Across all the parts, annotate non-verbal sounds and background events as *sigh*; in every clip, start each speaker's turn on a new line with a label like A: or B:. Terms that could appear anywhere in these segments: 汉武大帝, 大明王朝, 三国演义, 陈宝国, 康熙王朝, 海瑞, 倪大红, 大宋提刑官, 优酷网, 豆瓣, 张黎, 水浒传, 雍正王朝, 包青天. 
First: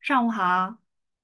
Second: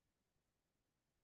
A: 上午好，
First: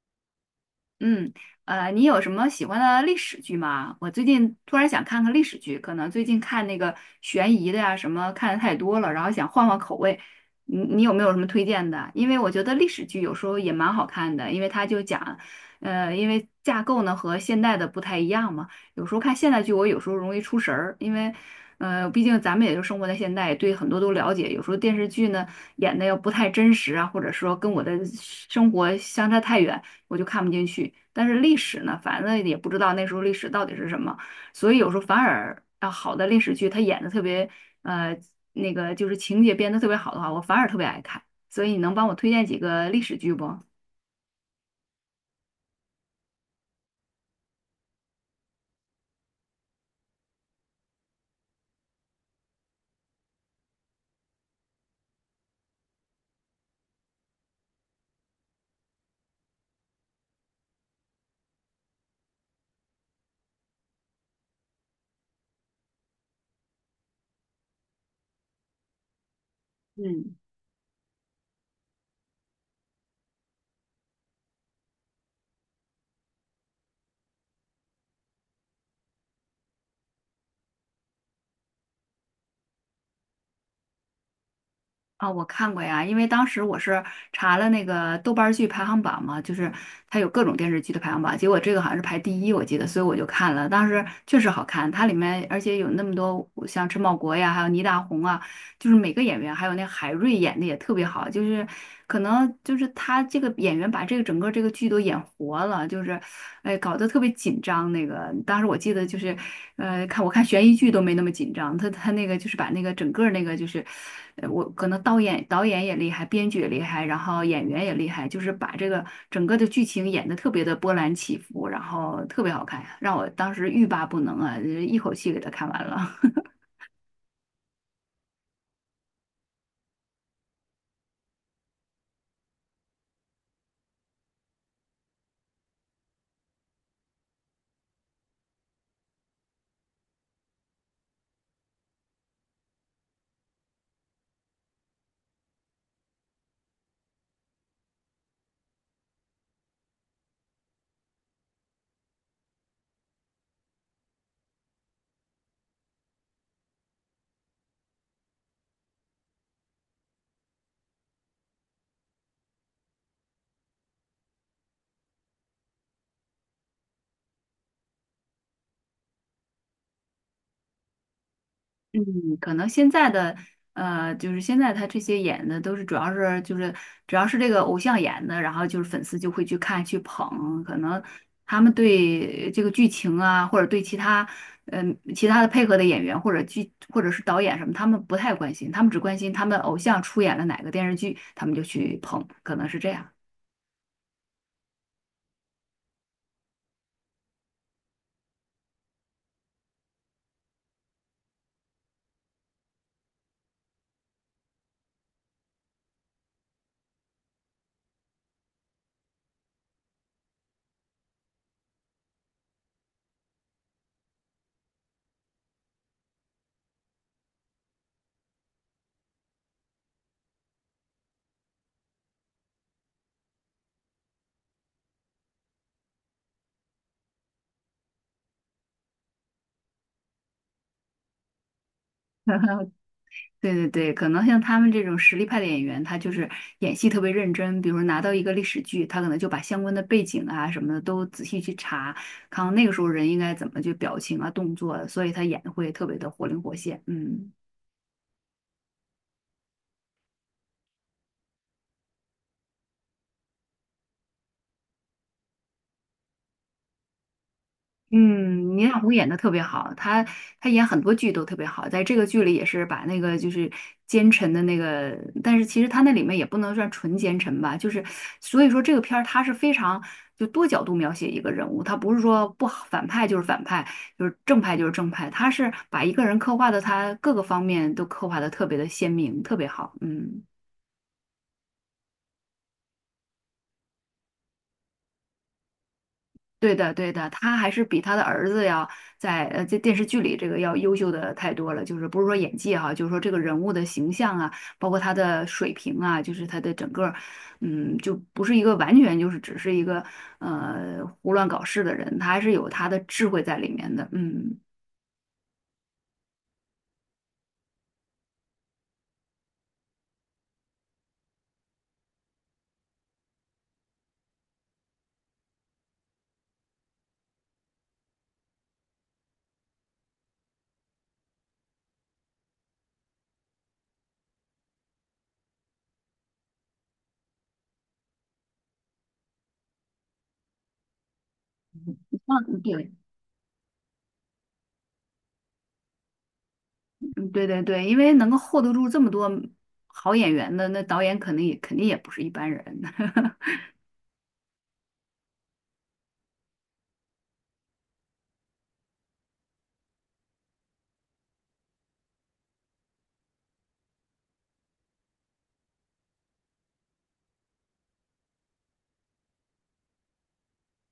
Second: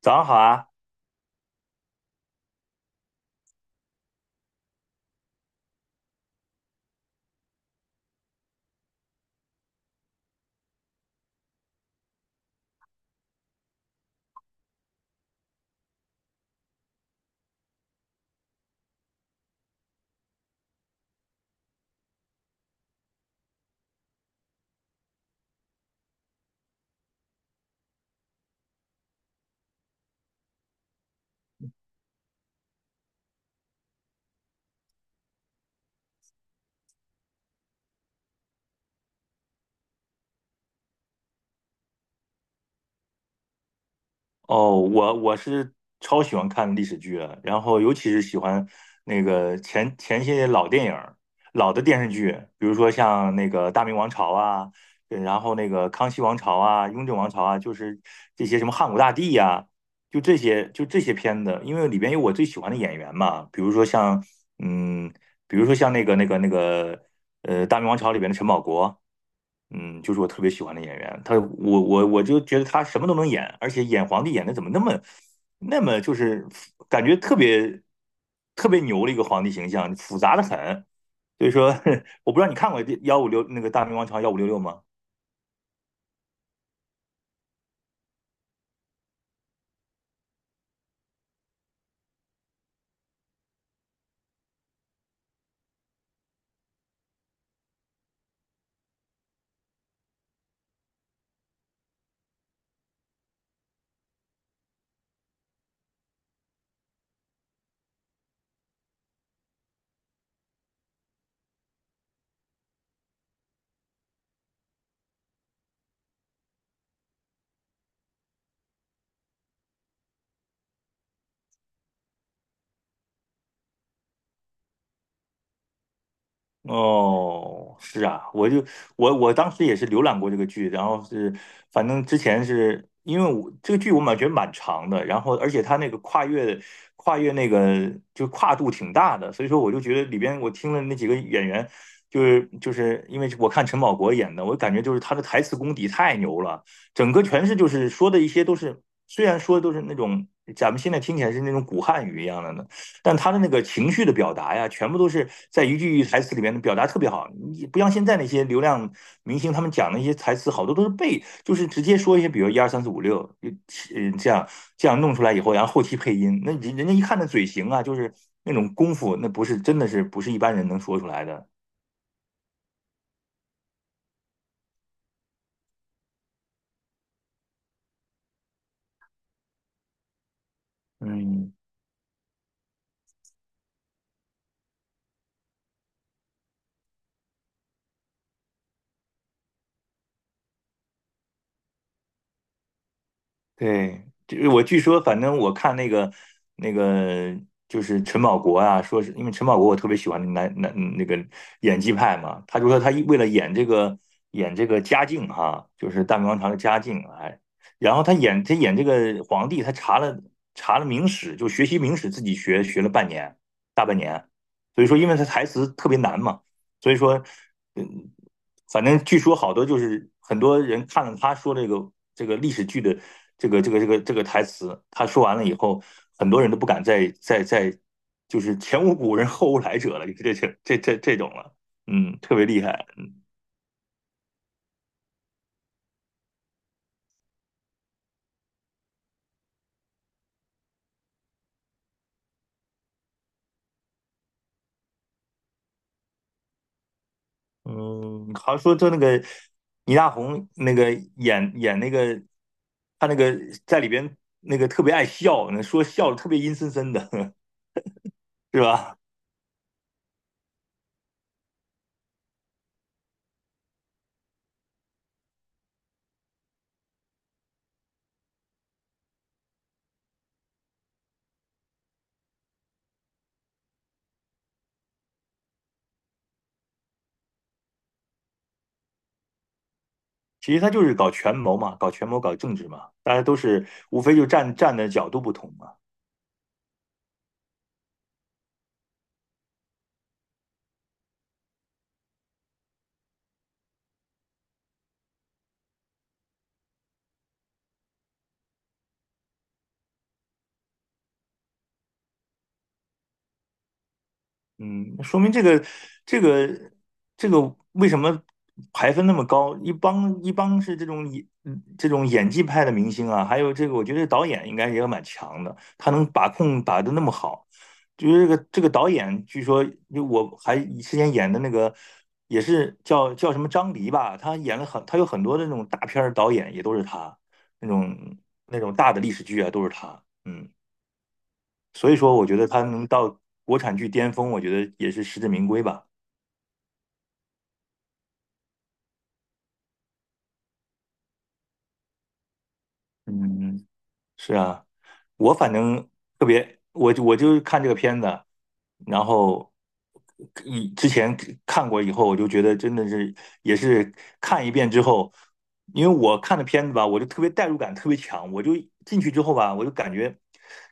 B: 早上好啊！
A: 嗯，你有什么喜欢的历史剧吗？我最近突然想看看历史剧，可能最近看那个悬疑的呀、什么看的太多了，然后想换换口味。你有没有什么推荐的？因为我觉得历史剧有时候也蛮好看的，因为它就讲，因为架构呢和现代的不太一样嘛。有时候看现代剧，我有时候容易出神儿，因为毕竟咱们也就生活在现代，对很多都了解。有时候电视剧呢演的要不太真实啊，或者说跟我的生活相差太远。我就看不进去。但是历史呢，反正也不知道那时候历史到底是什么，所以有时候反而啊，好的历史剧它演的特别呃那个就是情节编的特别好的话，我反而特别爱看。所以你能帮我推荐几个历史剧不？
B: 哦，我是超喜欢看历史剧的，然后尤其是喜欢那个前些老电影儿、老的电视剧，比如说像那个《大明王朝》啊，然后那个《康熙王朝》啊、《雍正王朝》啊，就是这些什么汉武大帝呀、就这些片子，因为里边有我最喜欢的演员嘛，嗯，比如说像那个《大明王朝》里边的陈宝国。嗯，就是我
A: 嗯。
B: 特别喜欢的演员，他我我我就觉得他什么都能演，而且演皇帝演的怎么那么就是感觉特别牛的一个皇帝形象，复杂的很。所以说，*laughs* 我不知道你看过156那个《大明王朝幺五六六》吗？
A: 啊，我看过呀，因为当时我是查了那个豆瓣儿剧排行榜嘛，就是它有各种电视剧的排行榜，结果这个好像是排第一，我记得，所以我就看了。当时确实好看，它里面而且有那么多像陈宝国呀，还有倪大红啊，就是每个演员，还有那海瑞演的也特别好，就是可能就是他这个演员把这个整个这个剧都演活了，就是，哎，搞得特别紧张。那个当时我记得就是，看我看悬疑剧都没那么紧张，他那个就是把那个整个那个就是，我可能导演也厉害，编剧也厉害，然后演员也厉害，就是把这个整个的剧情演得特别的波澜起伏，然后特别好看，让我当时欲罢不能啊，一口气给他看完了。*laughs*
B: 哦，是啊，我就我当时也是浏览过这个剧，然后是反正之前是因为我这个剧我感觉蛮长的，然后而且它那个跨越跨越那个就跨度挺大的，所以说我就觉得里边我听了那几个演员，就是因为我看陈宝国演的，我感觉就是他的台词功底太牛了，整个全是就是说的一些都是虽然说都是那种咱们现在听起来是那种古汉语一样的呢。但他的那个情绪的表达呀，全部都是在一句台词里面表达特别好。你不像现在那些流量明星，他们讲那些台词好多都是背，就是直接说一些，比如一二三四五六，呃这样这样弄出来以后，然后后期配音，人家一看那嘴型啊，就是那种功夫，那不是真的是不是一般人能说出来的。
A: 嗯，可能现在的就是现在他这些演的都是主要是这个偶像演的，然后就是粉丝就会去看去捧，可能
B: 嗯。
A: 他们对这个剧情啊，或者对其他嗯、其他的配合的演员或者剧或者是导演什么，他们不太关心，他们只关心他们偶像出演了哪个电视剧，他们就去捧，可能是这样。
B: 对，就是我据说，反正我看那个就是陈宝国啊，说是因为陈宝国我特别喜欢那男男那个演技派嘛，他就说他为了演这个嘉靖哈、就是大明王朝的嘉靖，哎，然后他演这个皇帝，他查了明史，就学习明史，自己学了大半年，所以说因为他台词特别难嘛，所以说。嗯，反正据说好多就是很多人看了他说这个历史剧的这个台词，他说完了以后，很多人都不敢再就是前无古人后无来者了，这种了，嗯，特
A: *laughs*
B: 别厉害，
A: 对对对，可能像他们这种实力派的演员，他就是演戏特别认真。比如说拿到一个历史剧，他可能就把相关的背景啊什么的都仔细去查，看看那个时候人应该怎么去表情啊、动作啊，所以他演得会特别的活灵活现。嗯。
B: 嗯，好像说就那个倪大红那个演那个他那个在里边那个特别爱笑，说笑的特别阴森森的，*laughs*
A: 嗯，
B: 是
A: 倪大红
B: 吧？
A: 演的特别好，她演很多剧都特别好，在这个剧里也是把那个就是奸臣的那个，但是其实她那里面也不能算纯奸臣吧，就是所以说这个片儿它是非常就多角度描写一个人物，它不是说不好反派就是反派，就是正派就是正派，它是把一个人刻画的他各个方面都刻画的特别的鲜明，特别好，嗯。
B: 其实他就是搞权谋嘛，搞权谋，搞政治嘛，大家都是无非就站的角度不同嘛。
A: 对的，对的，他还是比他的儿子要在这电视剧里这个要优秀的太多了。就是不是说演技哈、就是说这个人物的形象啊，包括他的水平啊，就是他的整个，嗯，就不是一个完全就是只是一个胡乱搞事的人，他还是有他的智慧在里面的。嗯，
B: 嗯，说明这个这个这个为什么排分那么高？一帮是这种演技派的明星啊，还有这个我觉得导演应该也蛮强的，他能把控把的那么好。就是这个导演，据说就我还之前演的那个也是叫什么张黎吧，他有很多的那种大片儿导演也都是他，那种那种大的历史剧啊都是他。嗯。所以说，我觉
A: 嗯
B: 得他
A: 对，
B: 能到国产剧巅峰，我觉得也是实至名归吧。
A: 嗯对对对，因为能够 hold 得住这么多好演员的，那导演肯定也不是一般人。*laughs*
B: 嗯，是啊，我反正特别，我就看这个片子，然后之前看过以后，我就觉得真的是也是看一遍之后，因为我看的片子吧，我就特别代入感特别强，我就进去之后吧，我就感觉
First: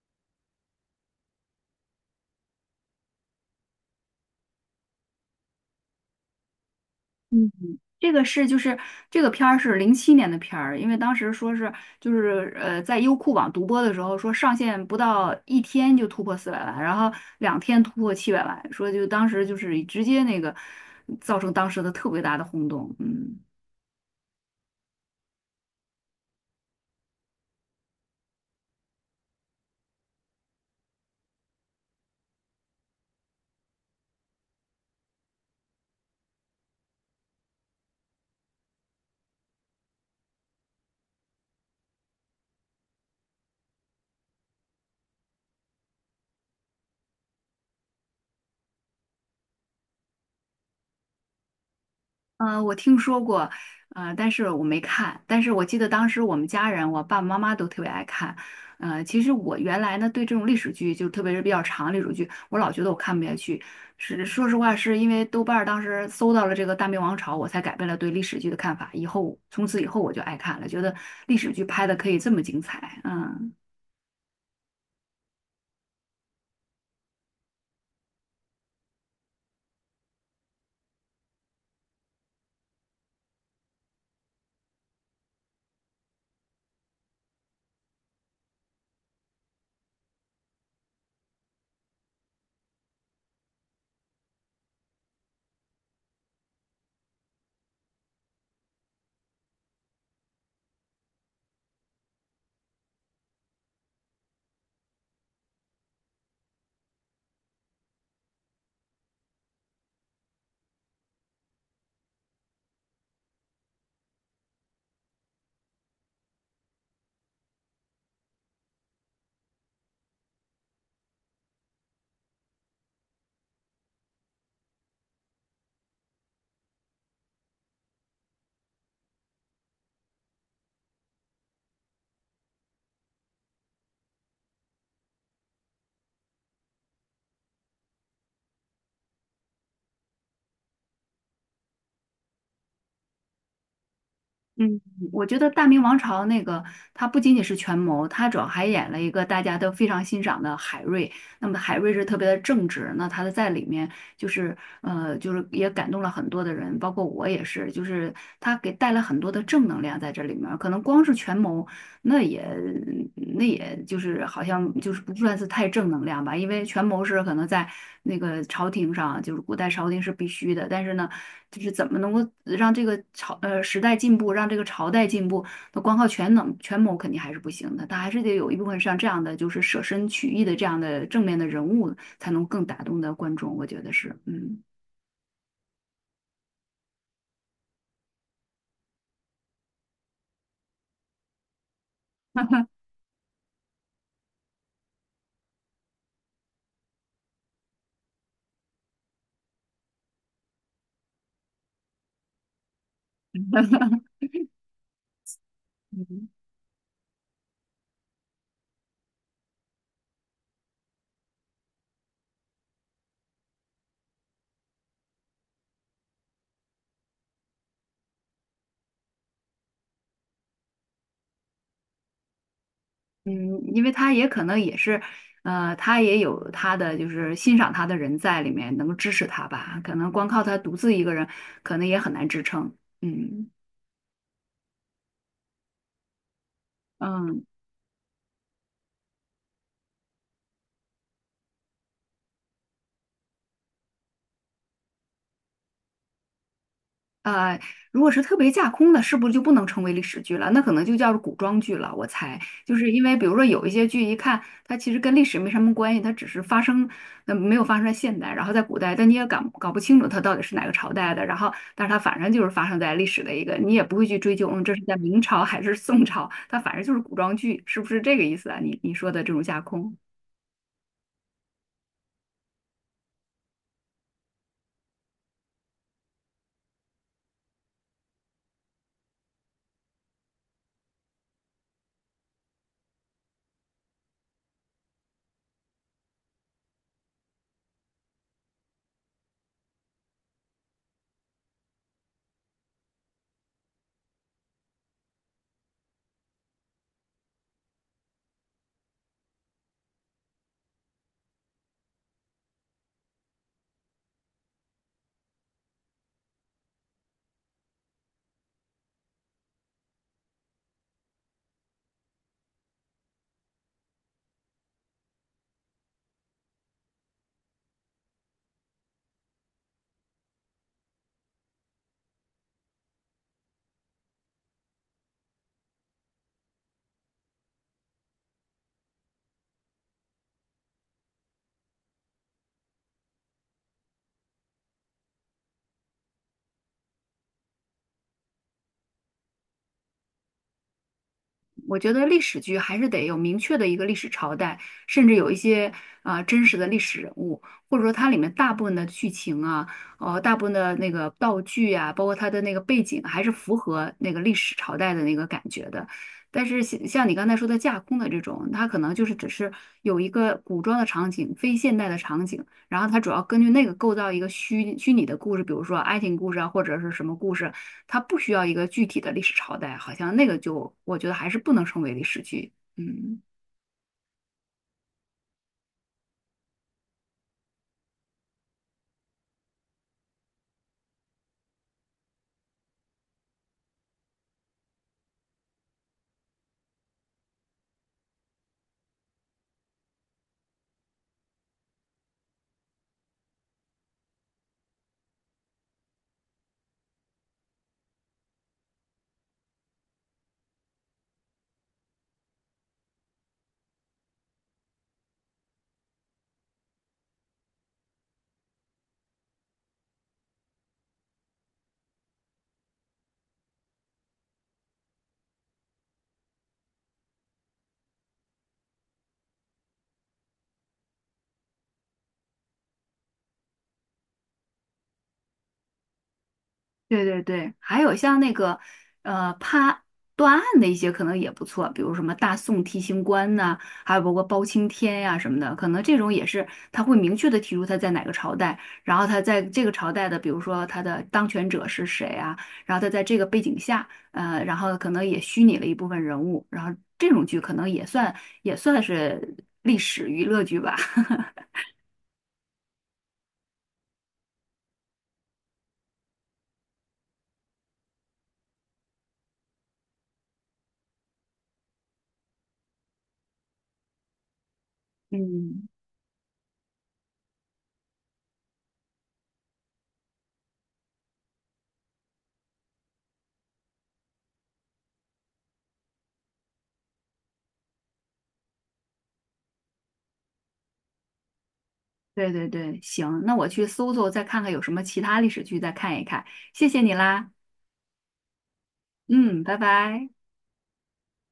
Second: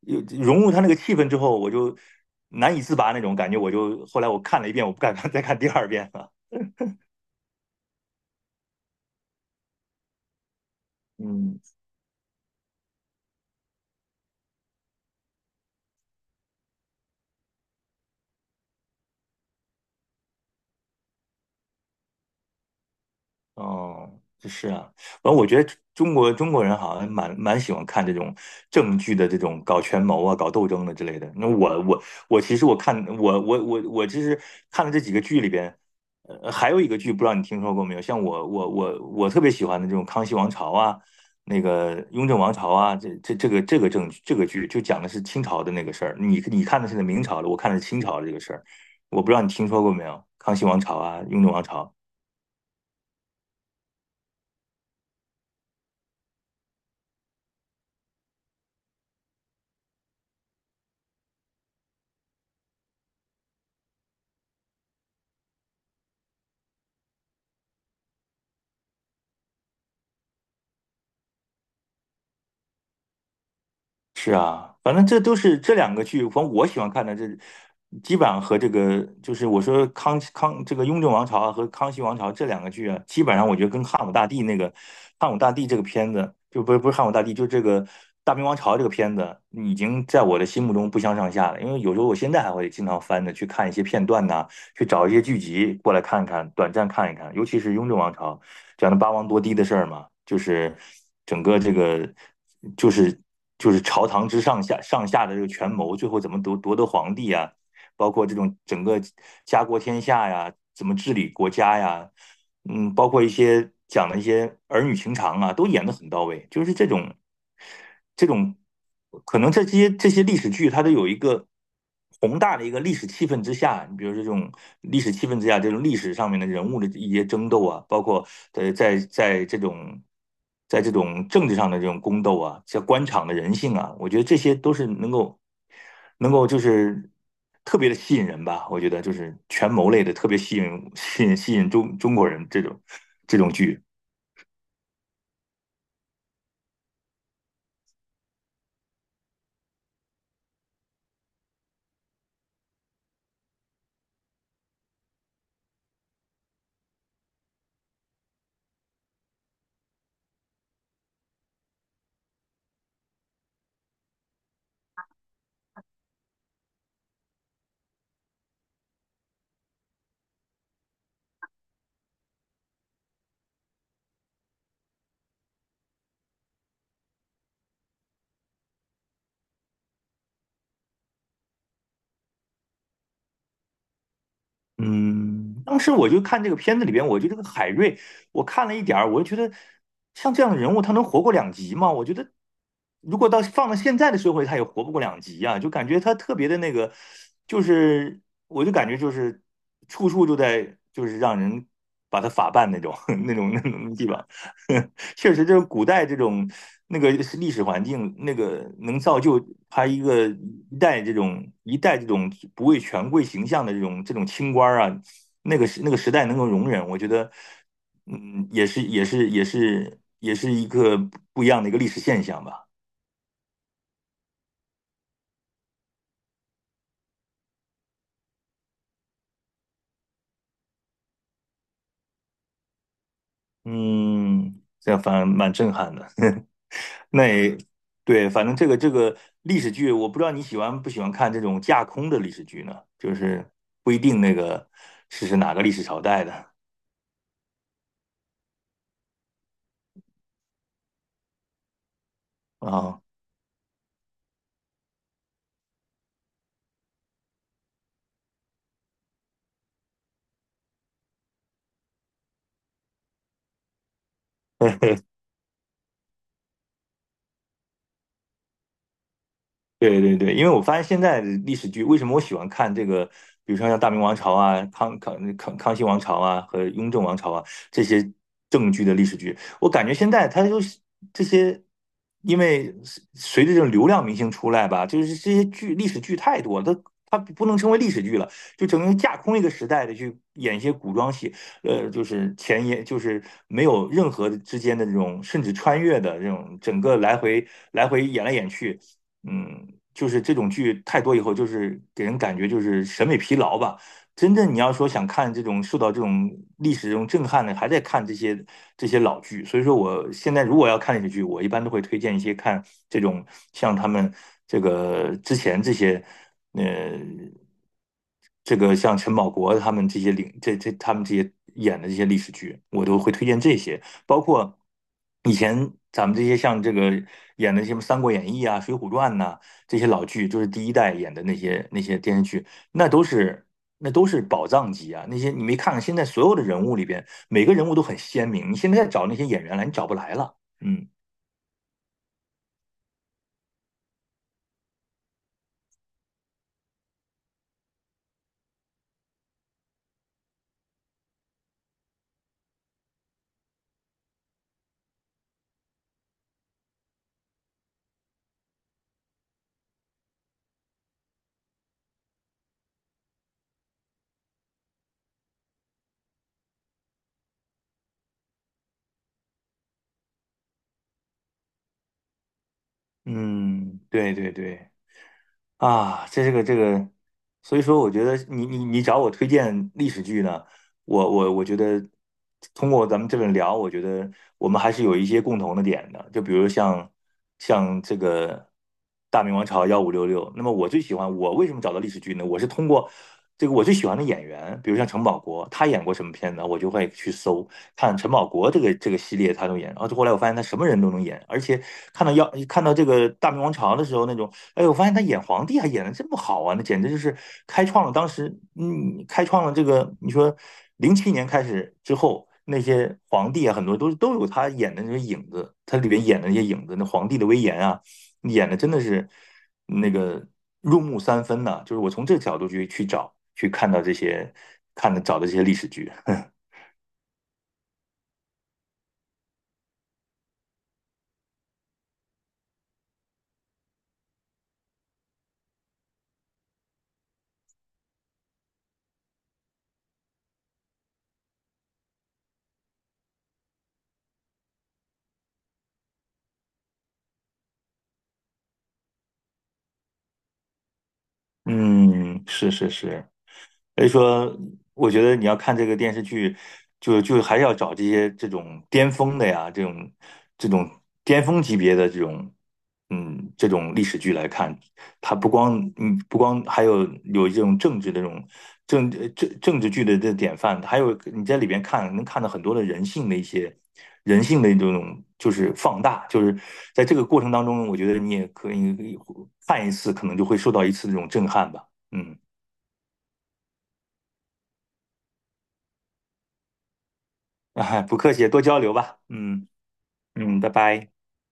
B: 有融入他那个气氛之后，我就难以自拔那种感觉，我就后来我看了一遍，我不敢 *laughs* 再看第二遍了。
A: 嗯，这个是就是这个片儿是07年的片儿，因为当时说
B: 嗯。
A: 是就是在优酷网独播的时候说上线不到一天就突破400万，然后两天突破700万，说就当时就是直接那个造成当时的特别大的轰动，嗯。
B: 哦，是啊，反正我觉得中国人好像蛮喜欢看这种政剧的这种搞权谋啊、搞斗争的之类的。那我其实看了这几个剧里边，呃，还有一个剧不知道你听说过没有？像我特别喜欢的这种《康熙王朝》啊，那个《雍正王朝》啊，这这这个这个正这个剧就讲的是清朝的那个事儿。你你看的是明朝的，我看的是清朝的这个事儿。我不知道你听说过没有，《康熙王朝》啊，《雍正王朝》。
A: 嗯，我听说过，但是我没看。但是我记得当时我们家人，我爸爸妈妈都特别爱看。呃，其实我原来呢对这种历史剧，就特别是比较长的历史剧，我老觉得我看不下去。是说实话，是因为豆瓣儿当时搜到了这个《大明王朝》，我才改变了对历史剧的看法。以后从此以后我就爱看了，觉得历史剧拍的可以这么精彩。嗯。
B: 是啊，反正这都是这两个剧，反正我喜欢看的这，基本上和这个就是我说这个《雍正王朝》啊和《康熙王朝》这两个剧啊，基本上我觉得跟汉武大帝这个片子，就不是汉武大帝，就这个《大明王朝》这个片子，已经在我的心目中不相上下了。因为有时候我现在还会经常翻着去看一些片段呐、去找一些剧集过来看看，短暂看一看，尤其是《雍正王朝》。讲的八王夺嫡的事儿嘛，就是整个这个就是就是朝堂之上下的这个权谋，最后怎么夺得皇帝啊，包括这种整个家国天下呀，怎么治理国家呀，嗯，包括一些讲的一些儿女情长啊，都演得很到位，就是这种。这种可能这些历史剧，它都有一个宏大的一个历史气氛之下，你比如这种历史气氛之下，这种历史上面的人物的一些争斗啊，包括呃在在这种在这种政治上的这种宫斗啊，像官场的人性啊，我觉得这些都是能够就是特别的吸引人吧。我觉得就是权谋类的特别吸引中国人这种剧。
A: 嗯，我觉得《大明王朝》那个，它不仅仅是权谋，它主要还演了一个大家都非常欣赏的海瑞。那么海瑞是特别的正直，那他在里面就是也感动了很多的人，包括我也是，就是他给带了很多的正能量在这里面儿可能光是权谋，那也那也就是好像就是不算是太正能量吧，因为权谋是可能在那个朝廷上，就是古代朝廷是必须的，但是呢，就是怎么能够让这个时代进步，让这个朝代进步，那光靠权谋肯定还是不行的，他还是得有一部分像这样的就是舍身取义的这样的正面的人物，才能更打动的观众，我觉得是，嗯。
B: 嗯，当时我就看这个片子里边，我觉得这个海瑞，我看了一点儿，我就觉得像这样的人物，他能活过两集吗？我觉得如果到放到现在的社会，他也活不过两集啊，就感觉他特别的那个，就是我就感觉就是处处就在就是让人把他法办那种 *laughs* 那种地方，*laughs* 确实，这古代这
A: 嗯
B: 种那个历史环境，那个能造就他一个一代这种不畏权贵形象的这种清官啊，那个时代能够容忍，我觉得，嗯，也是一个不一样的一个历史现象吧。
A: 嗯，因为他也可能也是，他也有他的就是欣赏他的人在里面，能够支持他吧。可能光靠他独自一个人，可能也很难支撑。嗯
B: 嗯，这样反而蛮震撼的。*laughs* 那
A: 嗯，
B: 也对，反正这个历史剧，我不知道你喜欢不喜欢看这种架空的历史剧呢？就是不一定那个是哪个历史朝代的
A: 呃，如果是特别架空的，是不是就不能称为历史剧了？那可能就叫古装剧了。我猜，就是
B: 啊、
A: 因为比如说有一些剧，一看它其实跟历史没什么关系，它只是发生，没有发生在现代，然后在古代，但你也搞搞不清楚它到底是哪个朝代的。然后，但是它反正就是发生在历史的一个，你也不会去追究，嗯，这是在明朝还是宋朝，它反正就是古装剧，是不是这个意思啊？你你说的这种架空。
B: 对对对，因为我发现现在的历史剧，为什么我喜欢看这个，比如说像《大明王朝》啊、康熙王朝啊和雍正王朝啊这些正剧的历史剧，我感觉现在它就是这些，因为随着这种流量明星出来吧，就是这些剧历史剧太多了，它不能称为历史剧了，就整个架空一个时代的去演一些古装戏，呃，就是前沿，就是没有任何之间的这种甚至穿越的这种整个来回来回演来演去。嗯，就是这种剧太多以后，就是给人感觉就是审美疲劳吧。真正你要说想看这种受到这种历史这种震撼的，还在看这些老剧。所以说，我现在如果要看历史剧，我一般都会推荐一些看这种像他们这个之前这些，呃，这个像陈宝国他们这些领这这他们这些演的这些历史剧，我都会推荐这些。包括以前咱们这些像这个演的什么《三国演义》啊、《水浒传》呐、这些老剧，就是第一代演的那些电视剧，那都是那都是宝藏级啊！那些你没看看，现在所有的人物里边，每个人物都很鲜明，你现在找那些演员来，你找不来了。嗯
A: 我觉得历史剧还是得有明确的一个历史朝代，甚至有一些真实的历史人物，或者说它里面大部分的剧情啊，呃，大部分的那个道具啊，包括它的那个背景，还是符合那个历史朝代的那个感觉的。但是像你刚才说的架空的这种，它可能就是只是有一个古装的场景，非现代的场景。然后它主要根据那个构造一个虚拟的故事，比如说爱情故事啊，或者是什么故事，它不需要一个具体的历史朝代，好像那个就我觉得还是不能称为历史剧。嗯。
B: 嗯，对对对。啊，这个，所以说我觉得你找我推荐历史剧呢，我觉得通过咱们这么聊，我觉得我们还是有一些共同的点的，就比如像这个《大明王朝幺五六六》，那么我最喜欢我为什么找到历史剧呢？我是通过这个我最喜欢的演员，比如像陈宝国，他演过什么片子，我就会去搜看陈宝国这个系列他都演，然后后来我发现他什么人都能演，而且看到这个《大明王朝》的时候那种。哎，我发现他演皇帝还演的这么好啊，那简直就是开创了当时，嗯，开创了这个，你说2007年开始之后，那些皇帝啊，很多都都有他演的那些影子，他里边演的那些影子，那皇帝的威严啊，演的真的是那个入木三分呐、就是我从这个角度去找，去看到这些，看的找的这些历史剧，
A: 对对对，还有像那个判断案的一些可能也不错，比如什么大宋提刑官呐、还有包括包青天呀、什么的，可能这种也是他会明确的提出他在哪个朝代，然后他在这个朝代的，比如说他的当权者是谁啊，然后他在这个背景下，然后可能也虚拟了一部分人物，然后这种剧可能也算也算是历史娱乐剧吧，
B: *laughs* 嗯，是是是。所以说，我觉得你要看这个电视剧，就就还是要找这些这种巅峰的呀，这种巅峰级别的这种，嗯，这种历史剧来看。
A: *laughs*
B: 它不光
A: 嗯。
B: 嗯不光还有这种政治的这种政治剧的这典范，还有你在里边看能看到很多的人性的一些人性的这种就是放大，就是在这个过程当中，我觉得你也可以看一次，可能就会受到一次这种震撼吧，嗯。
A: 对对对，行，那我去搜搜，再看看有什么其他历史剧，再看一看。谢谢你啦，
B: *laughs* 不客气，多交流吧。
A: 嗯，
B: 嗯
A: 拜拜。
B: 嗯，拜拜。